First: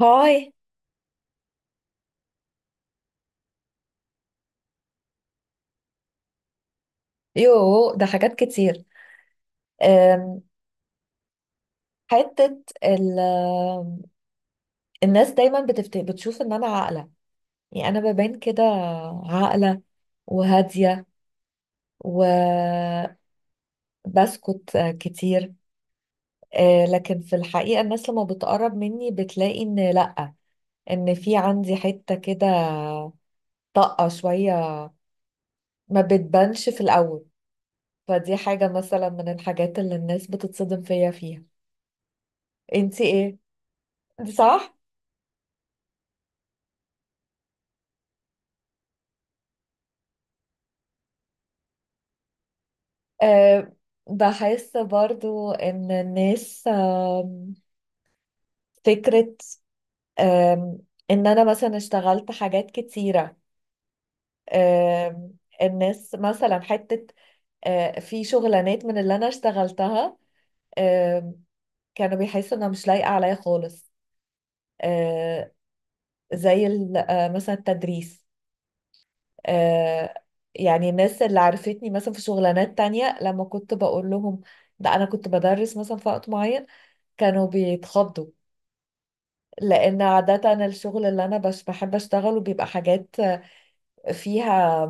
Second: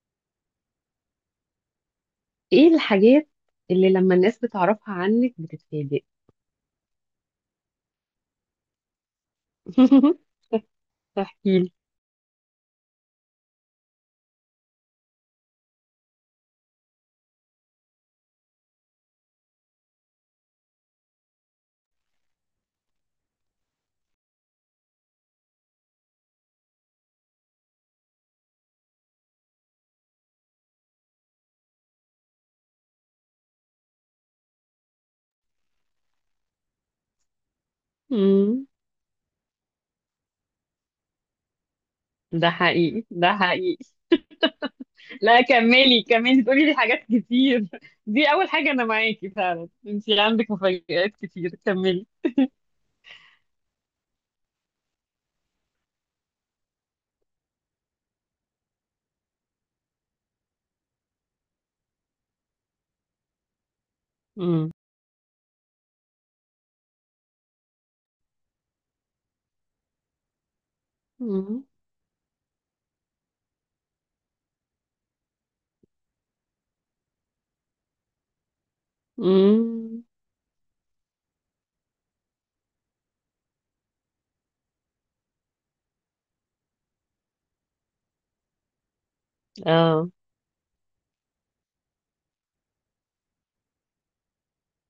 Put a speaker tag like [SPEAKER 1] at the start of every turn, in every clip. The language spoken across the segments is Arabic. [SPEAKER 1] هاي
[SPEAKER 2] ايه الحاجات اللي لما الناس بتعرفها عنك بتتفاجئ؟
[SPEAKER 1] يو، ده حاجات كتير. أم،
[SPEAKER 2] احكيلي.
[SPEAKER 1] حتة ال- الناس دايما بتفت... بتشوف ان انا عاقلة. يعني انا ببان كده عاقلة وهادية وبسكت كتير. أه، لكن في الحقيقة الناس لما بتقرب مني بتلاقي ان لأ، ان في عندي حتة كده، طاقة شوية ما بتبانش في الأول. فدي
[SPEAKER 2] امم
[SPEAKER 1] حاجة مثلا من الحاجات اللي الناس بتتصدم فيها.
[SPEAKER 2] ده
[SPEAKER 1] انتي
[SPEAKER 2] حقيقي ده
[SPEAKER 1] ايه؟
[SPEAKER 2] حقيقي.
[SPEAKER 1] صح؟
[SPEAKER 2] لا، كملي كملي، تقولي لي حاجات كتير. دي اول حاجة، انا معاكي فعلا، انتي عندك مفاجآت كتير، كملي.
[SPEAKER 1] أه، بحس برضو ان الناس فكرة، آم، ان انا مثلا اشتغلت حاجات كتيرة.
[SPEAKER 2] امم.
[SPEAKER 1] آم، الناس مثلا حتة آه، في شغلانات من اللي انا اشتغلتها، آم،
[SPEAKER 2] امم.
[SPEAKER 1] كانوا بيحسوا انها مش لايقة عليا خالص. آه، زي ال- آه، مثلا التدريس.
[SPEAKER 2] امم.
[SPEAKER 1] آه، يعني الناس اللي عرفتني مثلا في شغلانات تانية لما كنت بقول لهم ده انا كنت بدرس مثلا في وقت معين، كانوا بيتخضوا، لان
[SPEAKER 2] اه.
[SPEAKER 1] عادة الشغل اللي انا بش- بحب اشتغله بيبقى حاجات فيها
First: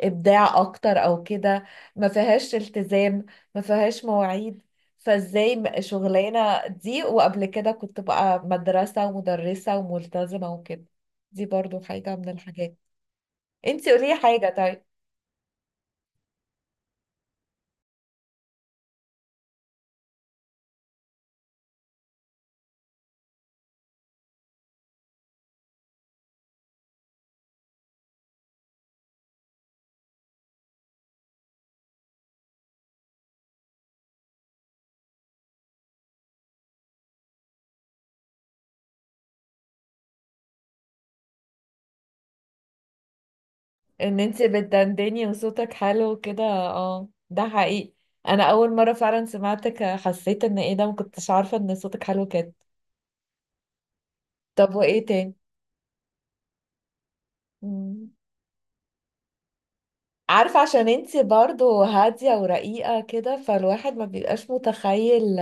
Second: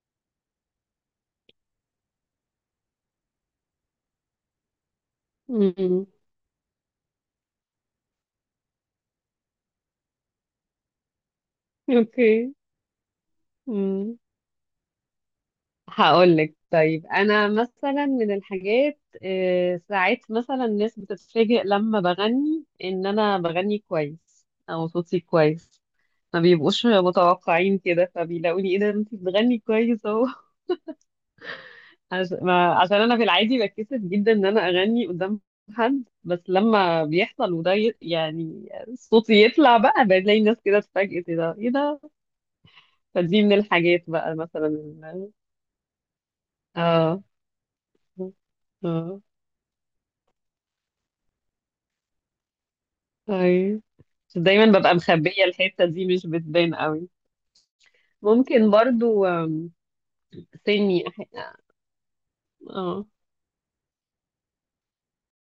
[SPEAKER 1] ابداع اكتر او كده، ما فيهاش التزام، ما فيهاش مواعيد. فازاي م-
[SPEAKER 2] امم.
[SPEAKER 1] شغلانة دي وقبل كده كنت بقى مدرسة ومدرسة وملتزمة وكده. دي برضو حاجة من
[SPEAKER 2] اوكي.
[SPEAKER 1] الحاجات. انتي قولي
[SPEAKER 2] امم.
[SPEAKER 1] حاجة طيب.
[SPEAKER 2] هقولك طيب، انا مثلا من الحاجات، ساعات مثلا الناس بتتفاجئ لما بغني، ان انا بغني كويس او صوتي كويس. ما بيبقوش متوقعين كده، فبيلاقوني ايه ده، انت بتغني كويس اهو. عشان انا في العادي بتكسف جدا ان انا اغني قدام حد، بس لما بيحصل وده يعني صوتي يطلع بقى، بلاقي الناس كده اتفاجئت، ايه ده ايه ده. فدي من الحاجات
[SPEAKER 1] ان
[SPEAKER 2] بقى،
[SPEAKER 1] انتي
[SPEAKER 2] مثلا
[SPEAKER 1] بتدندني وصوتك حلو وكده، اه
[SPEAKER 2] اه
[SPEAKER 1] ده حقيقي. انا اول مرة
[SPEAKER 2] اه
[SPEAKER 1] فعلا سمعتك حسيت ان ايه ده، ما كنتش عارفة ان صوتك حلو كده.
[SPEAKER 2] اي، بس
[SPEAKER 1] طب
[SPEAKER 2] دايما ببقى
[SPEAKER 1] وايه تاني؟
[SPEAKER 2] مخبية الحتة دي، مش بتبان قوي.
[SPEAKER 1] مم.
[SPEAKER 2] ممكن برضو،
[SPEAKER 1] عارفة، عشان
[SPEAKER 2] سني
[SPEAKER 1] انتي برضو هادية ورقيقة
[SPEAKER 2] اه
[SPEAKER 1] كده فالواحد ما بيبقاش متخيل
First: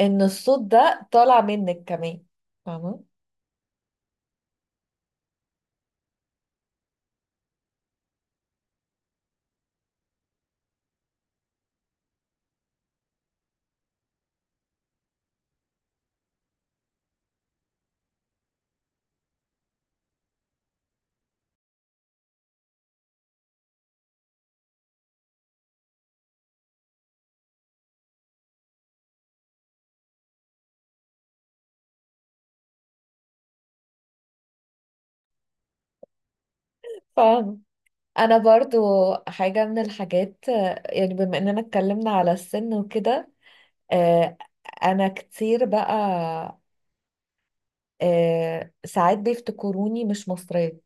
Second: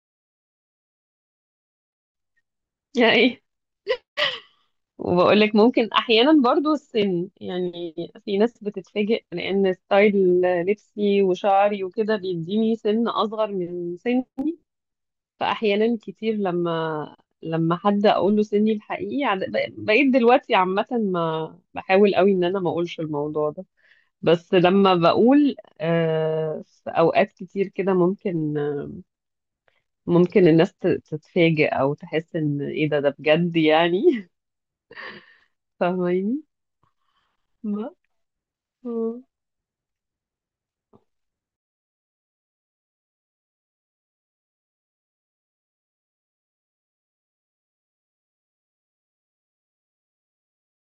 [SPEAKER 1] ان الصوت ده طالع منك كمان، فاهمة؟
[SPEAKER 2] يعني. وبقول لك ممكن احيانا برضو السن يعني. في ناس بتتفاجئ، لان ستايل لبسي وشعري وكده بيديني سن اصغر من سن. فاحيانا كتير لما حد اقول له سني الحقيقي، بقيت دلوقتي عامة ما بحاول قوي ان انا ما اقولش الموضوع ده. بس لما بقول، في اوقات كتير كده ممكن، ممكن الناس تتفاجئ او تحس ان ايه ده، ده بجد يعني. فاهماني؟
[SPEAKER 1] فاهمة.
[SPEAKER 2] بس.
[SPEAKER 1] انا برضو
[SPEAKER 2] مم.
[SPEAKER 1] حاجة من الحاجات آه، يعني بما اننا اتكلمنا على السن وكده، آه، انا كتير بقى آه، ساعات بيفتكروني مش مصرية.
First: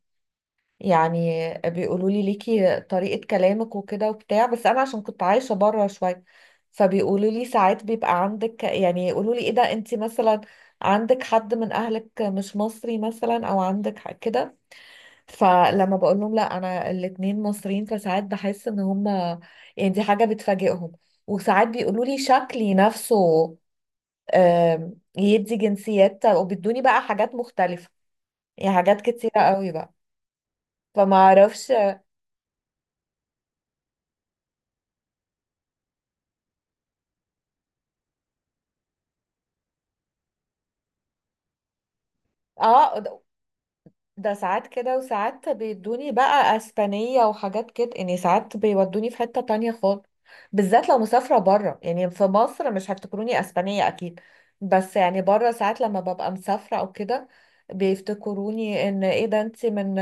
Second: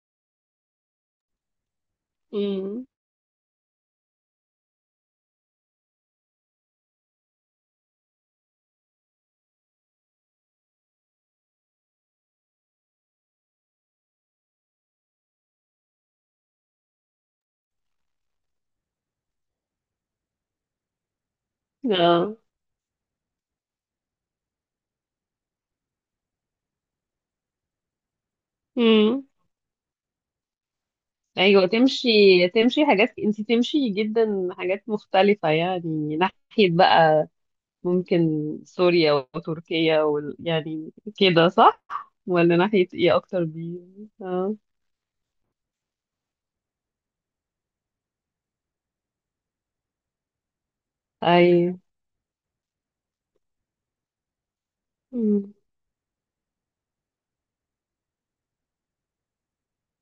[SPEAKER 1] يعني بيقولوا لي ليكي
[SPEAKER 2] مم.
[SPEAKER 1] طريقة كلامك وكده وبتاع، بس انا عشان كنت عايشة بره شوية، فبيقولوا لي ساعات بيبقى عندك، يعني يقولوا لي ايه ده انت مثلا عندك حد من اهلك مش مصري مثلا، او عندك ح- كده. فلما بقول لهم لا انا الاتنين مصريين، فساعات بحس ان هم، يعني دي حاجة بتفاجئهم. وساعات بيقولوا لي
[SPEAKER 2] اه.
[SPEAKER 1] شكلي نفسه يدي جنسيات، وبيدوني بقى حاجات مختلفة، يعني حاجات
[SPEAKER 2] مم.
[SPEAKER 1] كتيرة قوي بقى، فما
[SPEAKER 2] ايوه
[SPEAKER 1] اعرفش.
[SPEAKER 2] تمشي. تمشي حاجات انت، تمشي جدا حاجات مختلفة يعني، ناحية بقى، ممكن سوريا وتركيا يعني، كده صح؟ ولا ناحية ايه
[SPEAKER 1] اه،
[SPEAKER 2] اكتر دي؟
[SPEAKER 1] ده
[SPEAKER 2] اه.
[SPEAKER 1] ساعات كده وساعات بيدوني بقى اسبانية وحاجات كده، يعني ساعات بيودوني في حتة تانية خالص. بالذات لو مسافرة بره،
[SPEAKER 2] ايوه.
[SPEAKER 1] يعني في مصر مش هيفتكروني اسبانية اكيد، بس يعني بره
[SPEAKER 2] مم.
[SPEAKER 1] ساعات لما ببقى مسافرة او كده، بيفتكروني ان ايه ده انت من،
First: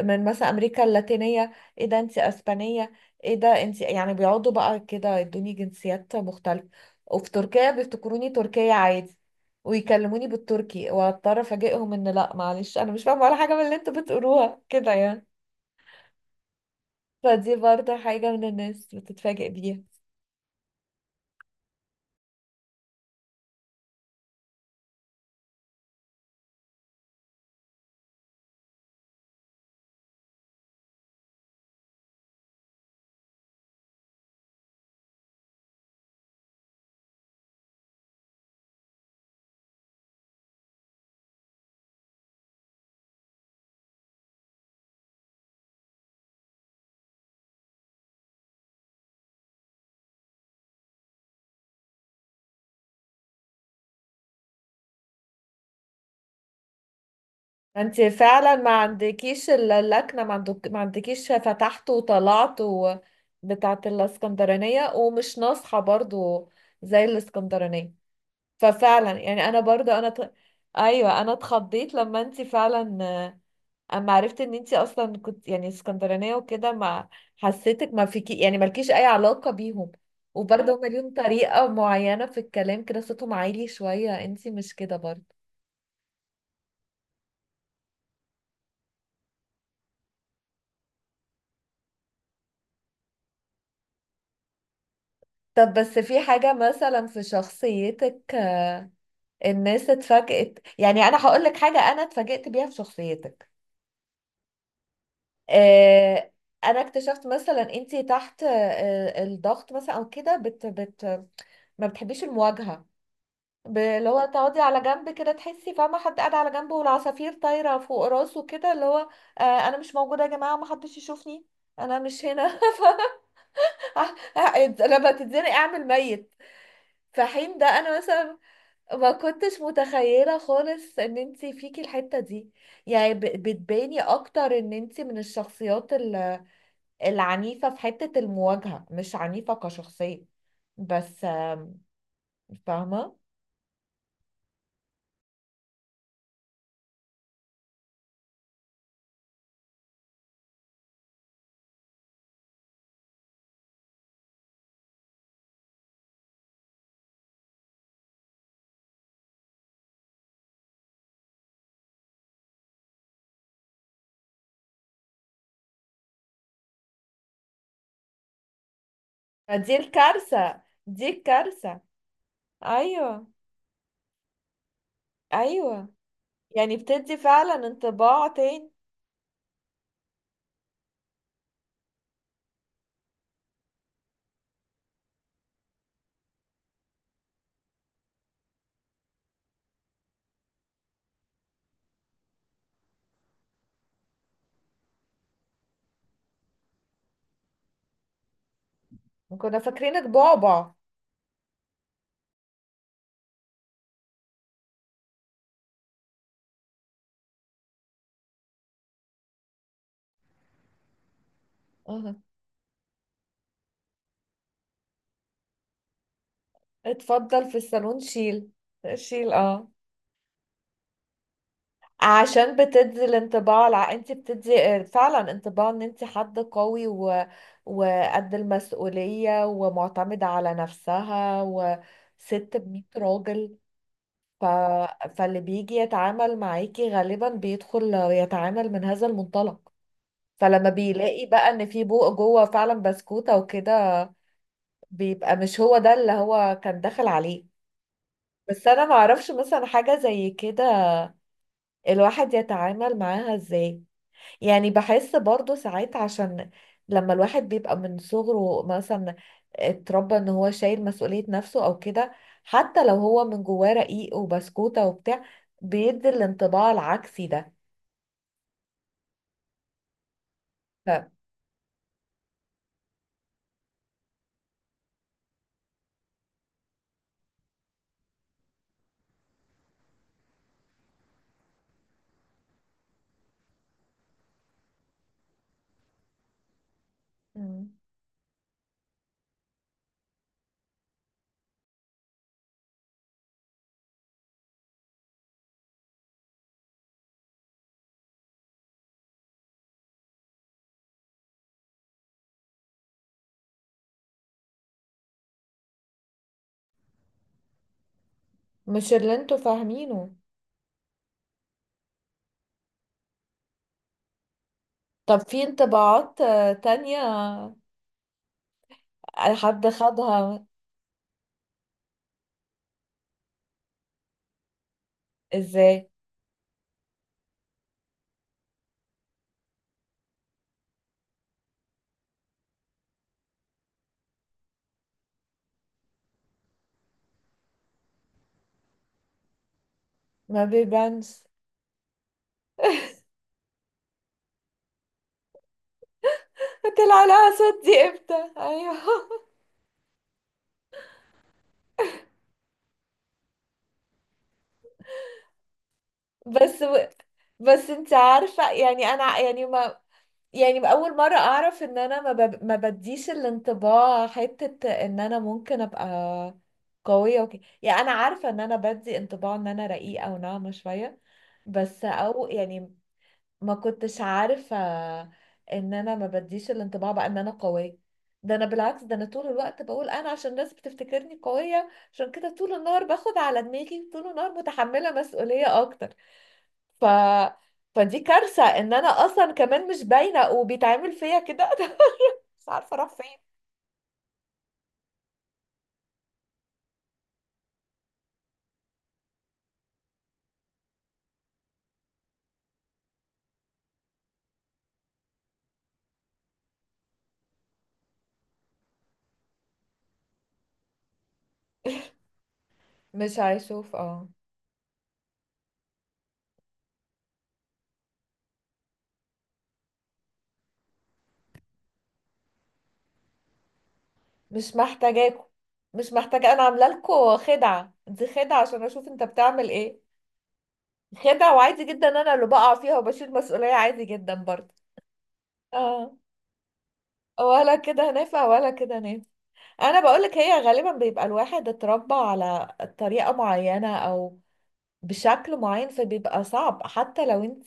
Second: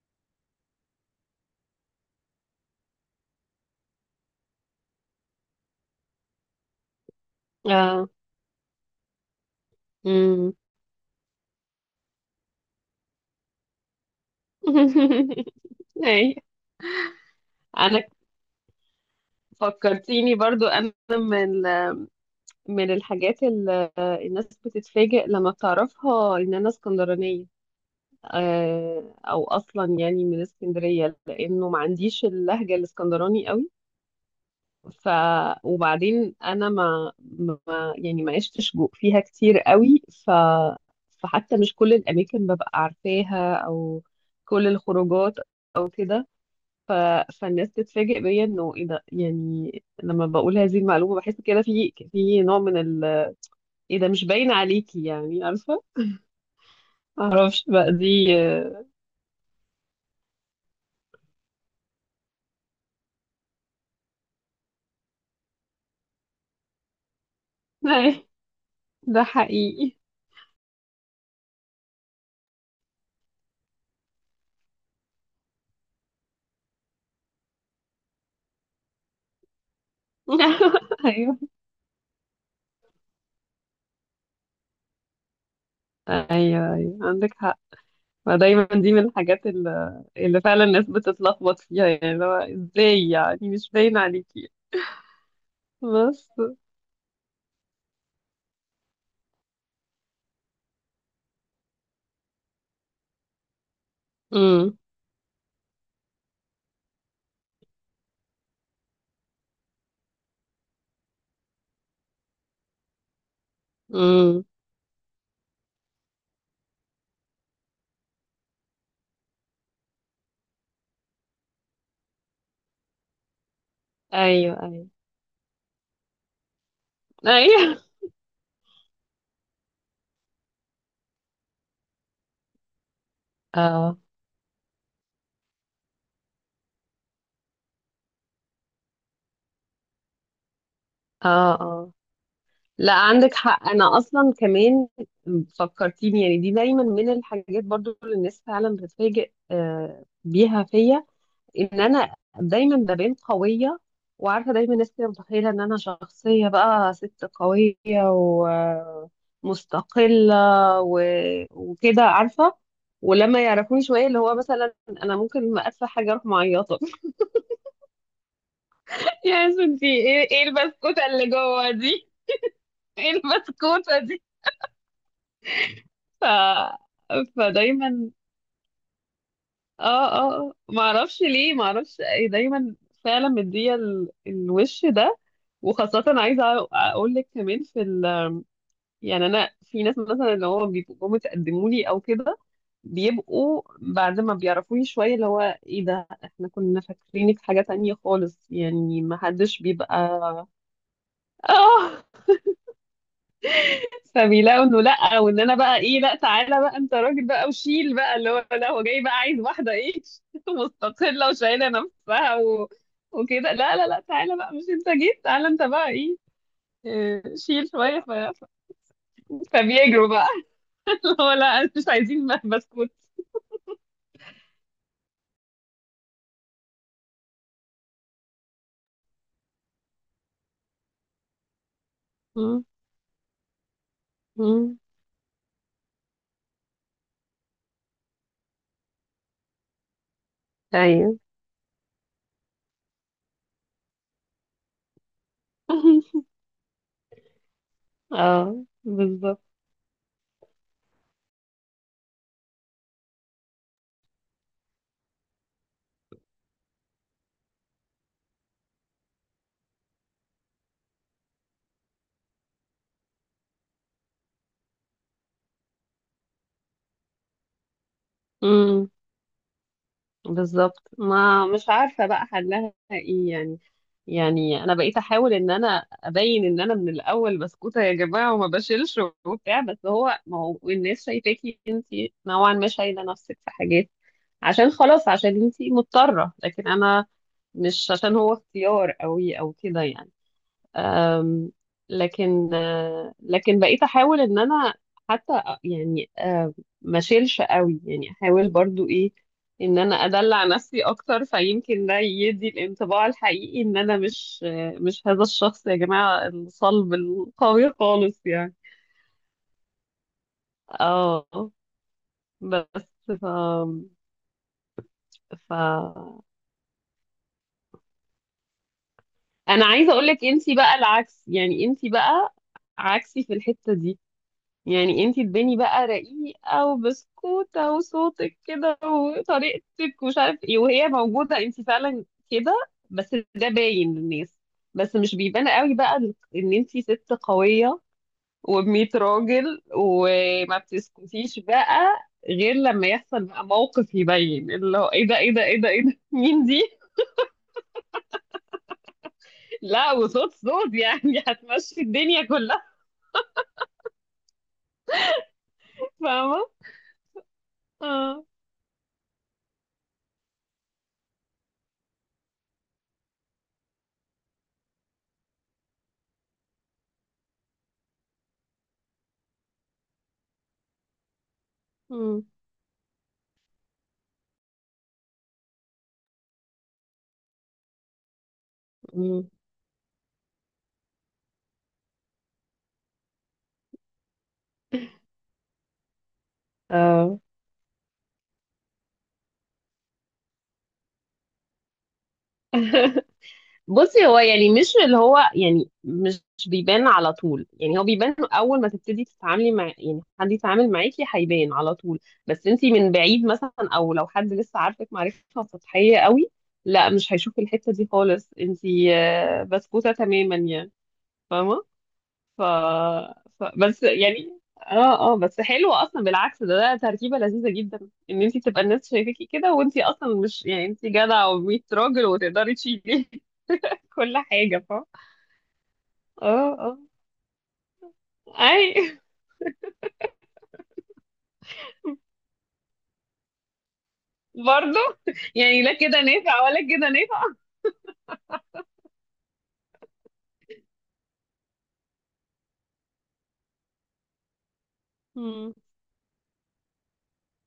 [SPEAKER 1] من مثلا امريكا اللاتينية، ايه ده انت اسبانية، ايه ده انت، يعني بيقعدوا بقى كده يدوني جنسيات مختلفة. وفي تركيا
[SPEAKER 2] اه.
[SPEAKER 1] بيفتكروني تركية عادي ويكلموني
[SPEAKER 2] مم.
[SPEAKER 1] بالتركي، واضطر افاجئهم ان لا معلش انا مش فاهمه ولا حاجه من اللي انتوا بتقولوها كده يعني.
[SPEAKER 2] اي.
[SPEAKER 1] فدي برضه
[SPEAKER 2] انا
[SPEAKER 1] حاجه من الناس بتتفاجئ بيها.
[SPEAKER 2] فكرتيني برضو، انا من الحاجات اللي الناس بتتفاجئ لما بتعرفها، ان انا اسكندرانيه. او اصلا يعني من اسكندريه، لانه ما عنديش اللهجه الاسكندراني قوي. ف وبعدين انا ما يعني ما عشتش فيها كتير قوي. فحتى مش كل الاماكن ببقى عارفاها، او كل الخروجات، او كده. ف... فالناس تتفاجئ بيا، انه ايه ده، يعني لما بقول هذه المعلومه بحس كده، في نوع من ايه ده مش باين عليكي، يعني عارفة. معرفش بقى،
[SPEAKER 1] انت
[SPEAKER 2] دي
[SPEAKER 1] فعلا ما عندكيش ال- اللكنه، ما عندك ما عندكيش فتحت وطلعت و... بتاعه الاسكندرانيه، ومش ناصحه برضه زي الاسكندرانيه.
[SPEAKER 2] أي،
[SPEAKER 1] ففعلا
[SPEAKER 2] ده
[SPEAKER 1] يعني انا
[SPEAKER 2] حقيقي.
[SPEAKER 1] برضه انا ت... ايوه انا اتخضيت لما انت فعلا اما عرفت ان انتي اصلا كنت يعني اسكندرانيه وكده، ما حسيتك، ما فيكي يعني مالكيش اي علاقه بيهم. وبرضه هما ليهم
[SPEAKER 2] ايوه
[SPEAKER 1] طريقه معينه في الكلام كده، صوتهم عالي شويه، انتي مش كده برضه.
[SPEAKER 2] ايوه ايوه، عندك حق. فدايما دي من الحاجات اللي فعلا الناس بتتلخبط فيها، يعني لو، ازاي يعني مش باين عليكي؟
[SPEAKER 1] طب بس في
[SPEAKER 2] بس.
[SPEAKER 1] حاجه مثلا في شخصيتك آه، الناس اتفاجئت، يعني انا هقول لك حاجه انا اتفاجئت بيها في شخصيتك.
[SPEAKER 2] امم.
[SPEAKER 1] آه، انا اكتشفت مثلا انتي تحت آه، الضغط مثلا او كده بت ما بتحبيش المواجهه. ب- اللي هو
[SPEAKER 2] امم.
[SPEAKER 1] تقعدي على جنب كده، تحسي فاهمة حد قاعد على جنبه والعصافير طايرة فوق راسه، كده اللي هو آه أنا مش موجودة يا جماعة، محدش يشوفني، أنا مش هنا
[SPEAKER 2] ايوه
[SPEAKER 1] ف-
[SPEAKER 2] ايوه
[SPEAKER 1] لما تتزنق أعمل ميت. في حين ده
[SPEAKER 2] ايوه.
[SPEAKER 1] أنا مثلا ما كنتش متخيلة خالص إن انتي فيكي الحتة دي. يعني ب-
[SPEAKER 2] اه
[SPEAKER 1] بتباني أكتر إن انتي من الشخصيات ال- العنيفة، في حتة المواجهة، مش عنيفة كشخصية بس
[SPEAKER 2] اه اه. لا،
[SPEAKER 1] فاهمة.
[SPEAKER 2] عندك حق، انا اصلا كمان. فكرتيني، يعني دي دايما من الحاجات برضو اللي الناس فعلا بتتفاجئ بيها فيا، ان انا دايما ببان قويه، وعارفه دايما الناس كده متخيله ان انا شخصيه بقى ست قويه، ومستقله و... وكده عارفه. ولما يعرفوني شويه، اللي هو مثلا انا ممكن ما ادفع حاجه اروح معيطه. يا
[SPEAKER 1] فدي
[SPEAKER 2] ياسمين، في ايه، ايه
[SPEAKER 1] الكارثة،
[SPEAKER 2] البسكوته
[SPEAKER 1] دي
[SPEAKER 2] اللي جوه
[SPEAKER 1] الكارثة،
[SPEAKER 2] دي؟ ايه
[SPEAKER 1] ايوه،
[SPEAKER 2] البسكوته دي؟
[SPEAKER 1] ايوه،
[SPEAKER 2] ف...
[SPEAKER 1] يعني بتدي فعلا
[SPEAKER 2] فدايما،
[SPEAKER 1] انطباع تاني.
[SPEAKER 2] اه اه ما اعرفش ليه، ما اعرفش إيه، دايما فعلا مديه الوش ده، وخاصه عايزه اقول لك كمان في يعني انا في ناس مثلا، اللي هو بيبقوا جم تقدموا لي او كده، بيبقوا بعد ما بيعرفوني شويه، اللي هو ايه ده، احنا كنا فاكرينك حاجه تانية خالص، يعني ما
[SPEAKER 1] كنا
[SPEAKER 2] حدش
[SPEAKER 1] فاكرينك
[SPEAKER 2] بيبقى.
[SPEAKER 1] بعبع.
[SPEAKER 2] اه. فبيلاقوا انه لا، وان انا بقى ايه، لا تعالى بقى انت راجل بقى، وشيل بقى، اللي هو لا، هو جاي بقى عايز واحده ايه، مستقله وشايله
[SPEAKER 1] اه.
[SPEAKER 2] نفسها وكده. لا لا لا، تعالى بقى، مش انت جيت، تعالى انت بقى ايه،
[SPEAKER 1] اتفضل في
[SPEAKER 2] شيل
[SPEAKER 1] الصالون،
[SPEAKER 2] شويه.
[SPEAKER 1] شيل، شيل، اه.
[SPEAKER 2] فبيجروا بقى. اللي هو لا، مش عايزين
[SPEAKER 1] عشان
[SPEAKER 2] بسكوت.
[SPEAKER 1] بتدي الانطباع الع... انت بتدي اه، فعلا انطباع ان انت حد قوي و... وقد المسؤولية ومعتمدة على نفسها وست
[SPEAKER 2] م-
[SPEAKER 1] ب100 راجل. ف...
[SPEAKER 2] م.
[SPEAKER 1] فاللي بيجي يتعامل معاكي غالبا بيدخل يتعامل من هذا المنطلق. فلما
[SPEAKER 2] ايوه.
[SPEAKER 1] بيلاقي بقى ان في بوق جوه فعلا بسكوتة وكده، بيبقى مش هو ده اللي هو كان داخل عليه.
[SPEAKER 2] اه
[SPEAKER 1] بس انا معرفش
[SPEAKER 2] بالظبط.
[SPEAKER 1] مثلا حاجة زي كده الواحد يتعامل معاها ازاي. يعني بحس برضو ساعات عشان لما الواحد بيبقى من صغره مثلا اتربى ان هو شايل مسؤولية نفسه او كده، حتى لو هو من جواه رقيق وبسكوتة وبتاع، بيدي الانطباع العكسي ده.
[SPEAKER 2] بالظبط،
[SPEAKER 1] ف...
[SPEAKER 2] ما مش عارفة بقى حلها ايه يعني. يعني انا بقيت احاول ان انا ابين ان انا من الاول بسكوتة يا جماعة، وما بشيلش وبتاع، بس هو ما هو الناس شايفاكي انت نوعا ما شايلة نفسك في حاجات، عشان خلاص، عشان انت مضطرة، لكن انا
[SPEAKER 1] مم.
[SPEAKER 2] مش عشان هو اختيار قوي او كده يعني. أم، لكن آه، لكن بقيت احاول ان انا حتى، ما اشيلش قوي يعني، احاول برضو ايه، ان انا ادلع نفسي اكتر، فيمكن ده يدي الانطباع الحقيقي ان انا مش هذا الشخص يا جماعة الصلب القوي خالص يعني.
[SPEAKER 1] مش اللي انتوا فاهمينه.
[SPEAKER 2] اه بس. ف
[SPEAKER 1] طب في
[SPEAKER 2] ف
[SPEAKER 1] انطباعات آه، تانية
[SPEAKER 2] انا
[SPEAKER 1] حد
[SPEAKER 2] عايزه اقول لك
[SPEAKER 1] خدها؟
[SPEAKER 2] انتي بقى العكس، يعني انتي بقى عكسي في الحتة دي، يعني انتي اداني بقى
[SPEAKER 1] ازاي
[SPEAKER 2] رقيقة وبسكوتة، وصوتك كده وطريقتك ومش عارف ايه، وهي موجودة انتي فعلا كده، بس ده باين للناس، بس مش بيبان قوي بقى ان انتي ست قوية وبمية راجل،
[SPEAKER 1] ما
[SPEAKER 2] وما
[SPEAKER 1] بيبانش،
[SPEAKER 2] بتسكتيش بقى، غير لما يحصل بقى موقف يبين اللي هو، ايه ده ايه ده ايه ده ايه ده، مين دي؟
[SPEAKER 1] طلع لها صوت دي امتى، ايوه
[SPEAKER 2] لا وصوت، صوت يعني، هتمشي الدنيا كلها. فاهمة؟
[SPEAKER 1] بس. بس انت
[SPEAKER 2] اه.
[SPEAKER 1] عارفة يعني انا يعني ما، يعني اول مرة اعرف ان انا ما, ب... ما بديش الانطباع حتة ان انا ممكن ابقى قوية وكده. يعني انا عارفة ان انا بدي انطباع ان انا رقيقة وناعمة شوية بس،
[SPEAKER 2] مم.
[SPEAKER 1] او يعني ما كنتش عارفة ان انا ما بديش الانطباع بقى ان انا قوية. ده انا بالعكس، ده انا طول
[SPEAKER 2] مم.
[SPEAKER 1] الوقت بقول انا عشان الناس بتفتكرني قوية عشان كده طول النهار باخد على دماغي، طول النهار متحملة مسؤولية اكتر. ف
[SPEAKER 2] اه.
[SPEAKER 1] فدي كارثة ان انا اصلا كمان مش باينة وبيتعمل فيا كده مش عارفة اروح فين.
[SPEAKER 2] بصي، هو يعني مش اللي هو يعني، مش بيبان على طول، يعني هو بيبان اول ما تبتدي تتعاملي مع، يعني حد يتعامل معاكي هيبان على طول، بس انتي من بعيد مثلا، او لو حد لسه عارفك معرفة سطحية قوي، لا مش هيشوف الحتة دي خالص، انتي بسكوتة تماما يعني، فاهمة؟ ف...
[SPEAKER 1] مش
[SPEAKER 2] ف
[SPEAKER 1] هيشوف
[SPEAKER 2] بس
[SPEAKER 1] اه.
[SPEAKER 2] يعني، اه اه، بس حلو اصلا بالعكس، ده تركيبة لذيذة جدا ان انتي تبقى الناس شايفاكي كده، وانتي اصلا مش، يعني انتي جدعة و100 راجل وتقدري تشيلي كل
[SPEAKER 1] مش
[SPEAKER 2] حاجة، فاهمة؟
[SPEAKER 1] محتاجاكوا، مش محتاجة، انا
[SPEAKER 2] اه
[SPEAKER 1] عاملة
[SPEAKER 2] اه
[SPEAKER 1] لكم خدعة، دي خدعة عشان
[SPEAKER 2] اي،
[SPEAKER 1] اشوف انت بتعمل ايه. خدعة وعادي جدا انا اللي بقع فيها وبشيل مسؤولية عادي جدا برضه.
[SPEAKER 2] برضو يعني لا
[SPEAKER 1] اه،
[SPEAKER 2] كده نافع ولا كده نافع.
[SPEAKER 1] ولا كده نافع ولا كده نافع. انا بقولك هي غالبا بيبقى الواحد اتربى على طريقة معينة او بشكل
[SPEAKER 2] مم.
[SPEAKER 1] معين، فبيبقى صعب حتى لو انت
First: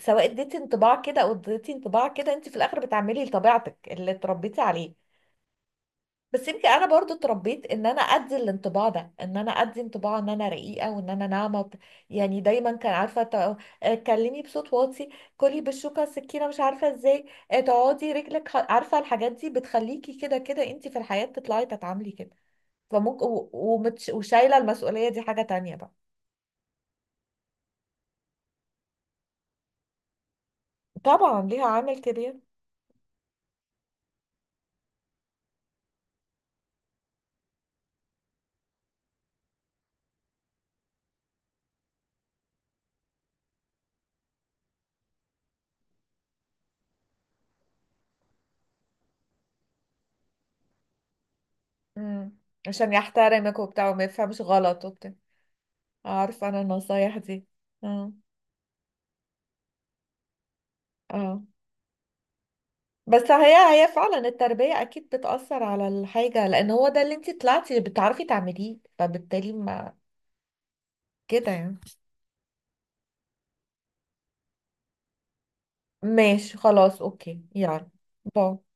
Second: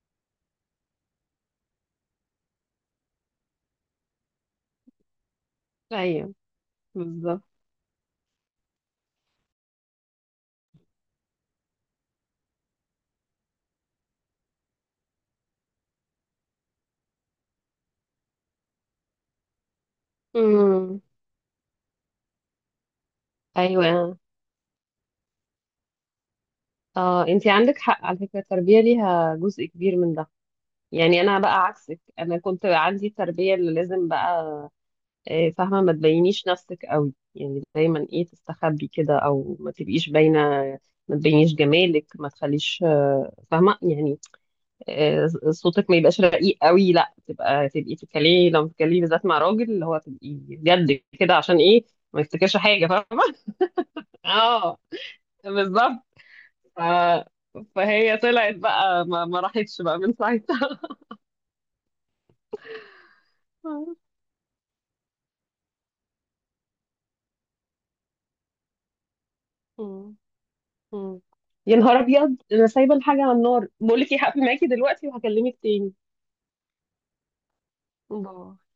[SPEAKER 1] سواء اديتي انطباع كده او اديتي انطباع كده، انت في الاخر بتعملي لطبيعتك اللي اتربيتي عليه.
[SPEAKER 2] ايوه
[SPEAKER 1] بس يمكن انا برضو
[SPEAKER 2] بالظبط.
[SPEAKER 1] اتربيت ان انا ادي الانطباع ده، ان انا ادي انطباع ان انا رقيقه وان انا ناعمه وبت- يعني دايما كان عارفه ت- آه، كلمي بصوت واطي، كلي بالشوكه السكينه، مش عارفه ازاي، آه، تقعدي رجلك ح- عارفه الحاجات دي بتخليكي كده. كده انت في
[SPEAKER 2] امم.
[SPEAKER 1] الحياه تطلعي تتعاملي كده. فممكن و- ومتش...
[SPEAKER 2] ايوه.
[SPEAKER 1] وشايله المسؤوليه دي حاجه تانية بقى.
[SPEAKER 2] اه انتي عندك حق على فكره، التربيه ليها جزء كبير من ده. يعني انا
[SPEAKER 1] طبعا
[SPEAKER 2] بقى
[SPEAKER 1] ليها
[SPEAKER 2] عكسك،
[SPEAKER 1] عامل
[SPEAKER 2] انا
[SPEAKER 1] كبير.
[SPEAKER 2] كنت عندي التربيه اللي لازم بقى، فاهمه، ما تبينيش نفسك قوي يعني، دايما ايه، تستخبي كده، او ما تبقيش باينه، ما تبينيش جمالك، ما تخليش فاهمه يعني، صوتك ما يبقاش رقيق قوي، لا تبقي تتكلمي، لو بتتكلمي بالذات مع راجل، اللي هو تبقي جد كده، عشان ايه، ما
[SPEAKER 1] امم.
[SPEAKER 2] يفتكرش حاجه،
[SPEAKER 1] عشان
[SPEAKER 2] فاهمه؟
[SPEAKER 1] يحترمك وبتاع وما يفهمش
[SPEAKER 2] اه
[SPEAKER 1] غلط وبتاع.
[SPEAKER 2] بالظبط.
[SPEAKER 1] عارفه انا
[SPEAKER 2] ف...
[SPEAKER 1] النصايح دي. اه
[SPEAKER 2] فهي طلعت بقى ما راحتش بقى من ساعتها.
[SPEAKER 1] اه. بس هي هي فعلا التربية أكيد بتأثر على الحاجة لأن هو ده اللي انتي طلعتي بتعرفي تعمليه، فبالتالي ما
[SPEAKER 2] مم. مم.
[SPEAKER 1] كده
[SPEAKER 2] يا
[SPEAKER 1] يعني.
[SPEAKER 2] نهار ابيض، انا سايبه الحاجه على النار، بقول لك ايه، هقفل معاكي دلوقتي وهكلمك تاني.
[SPEAKER 1] ماشي خلاص، أوكي، يلا،
[SPEAKER 2] باي.
[SPEAKER 1] باي.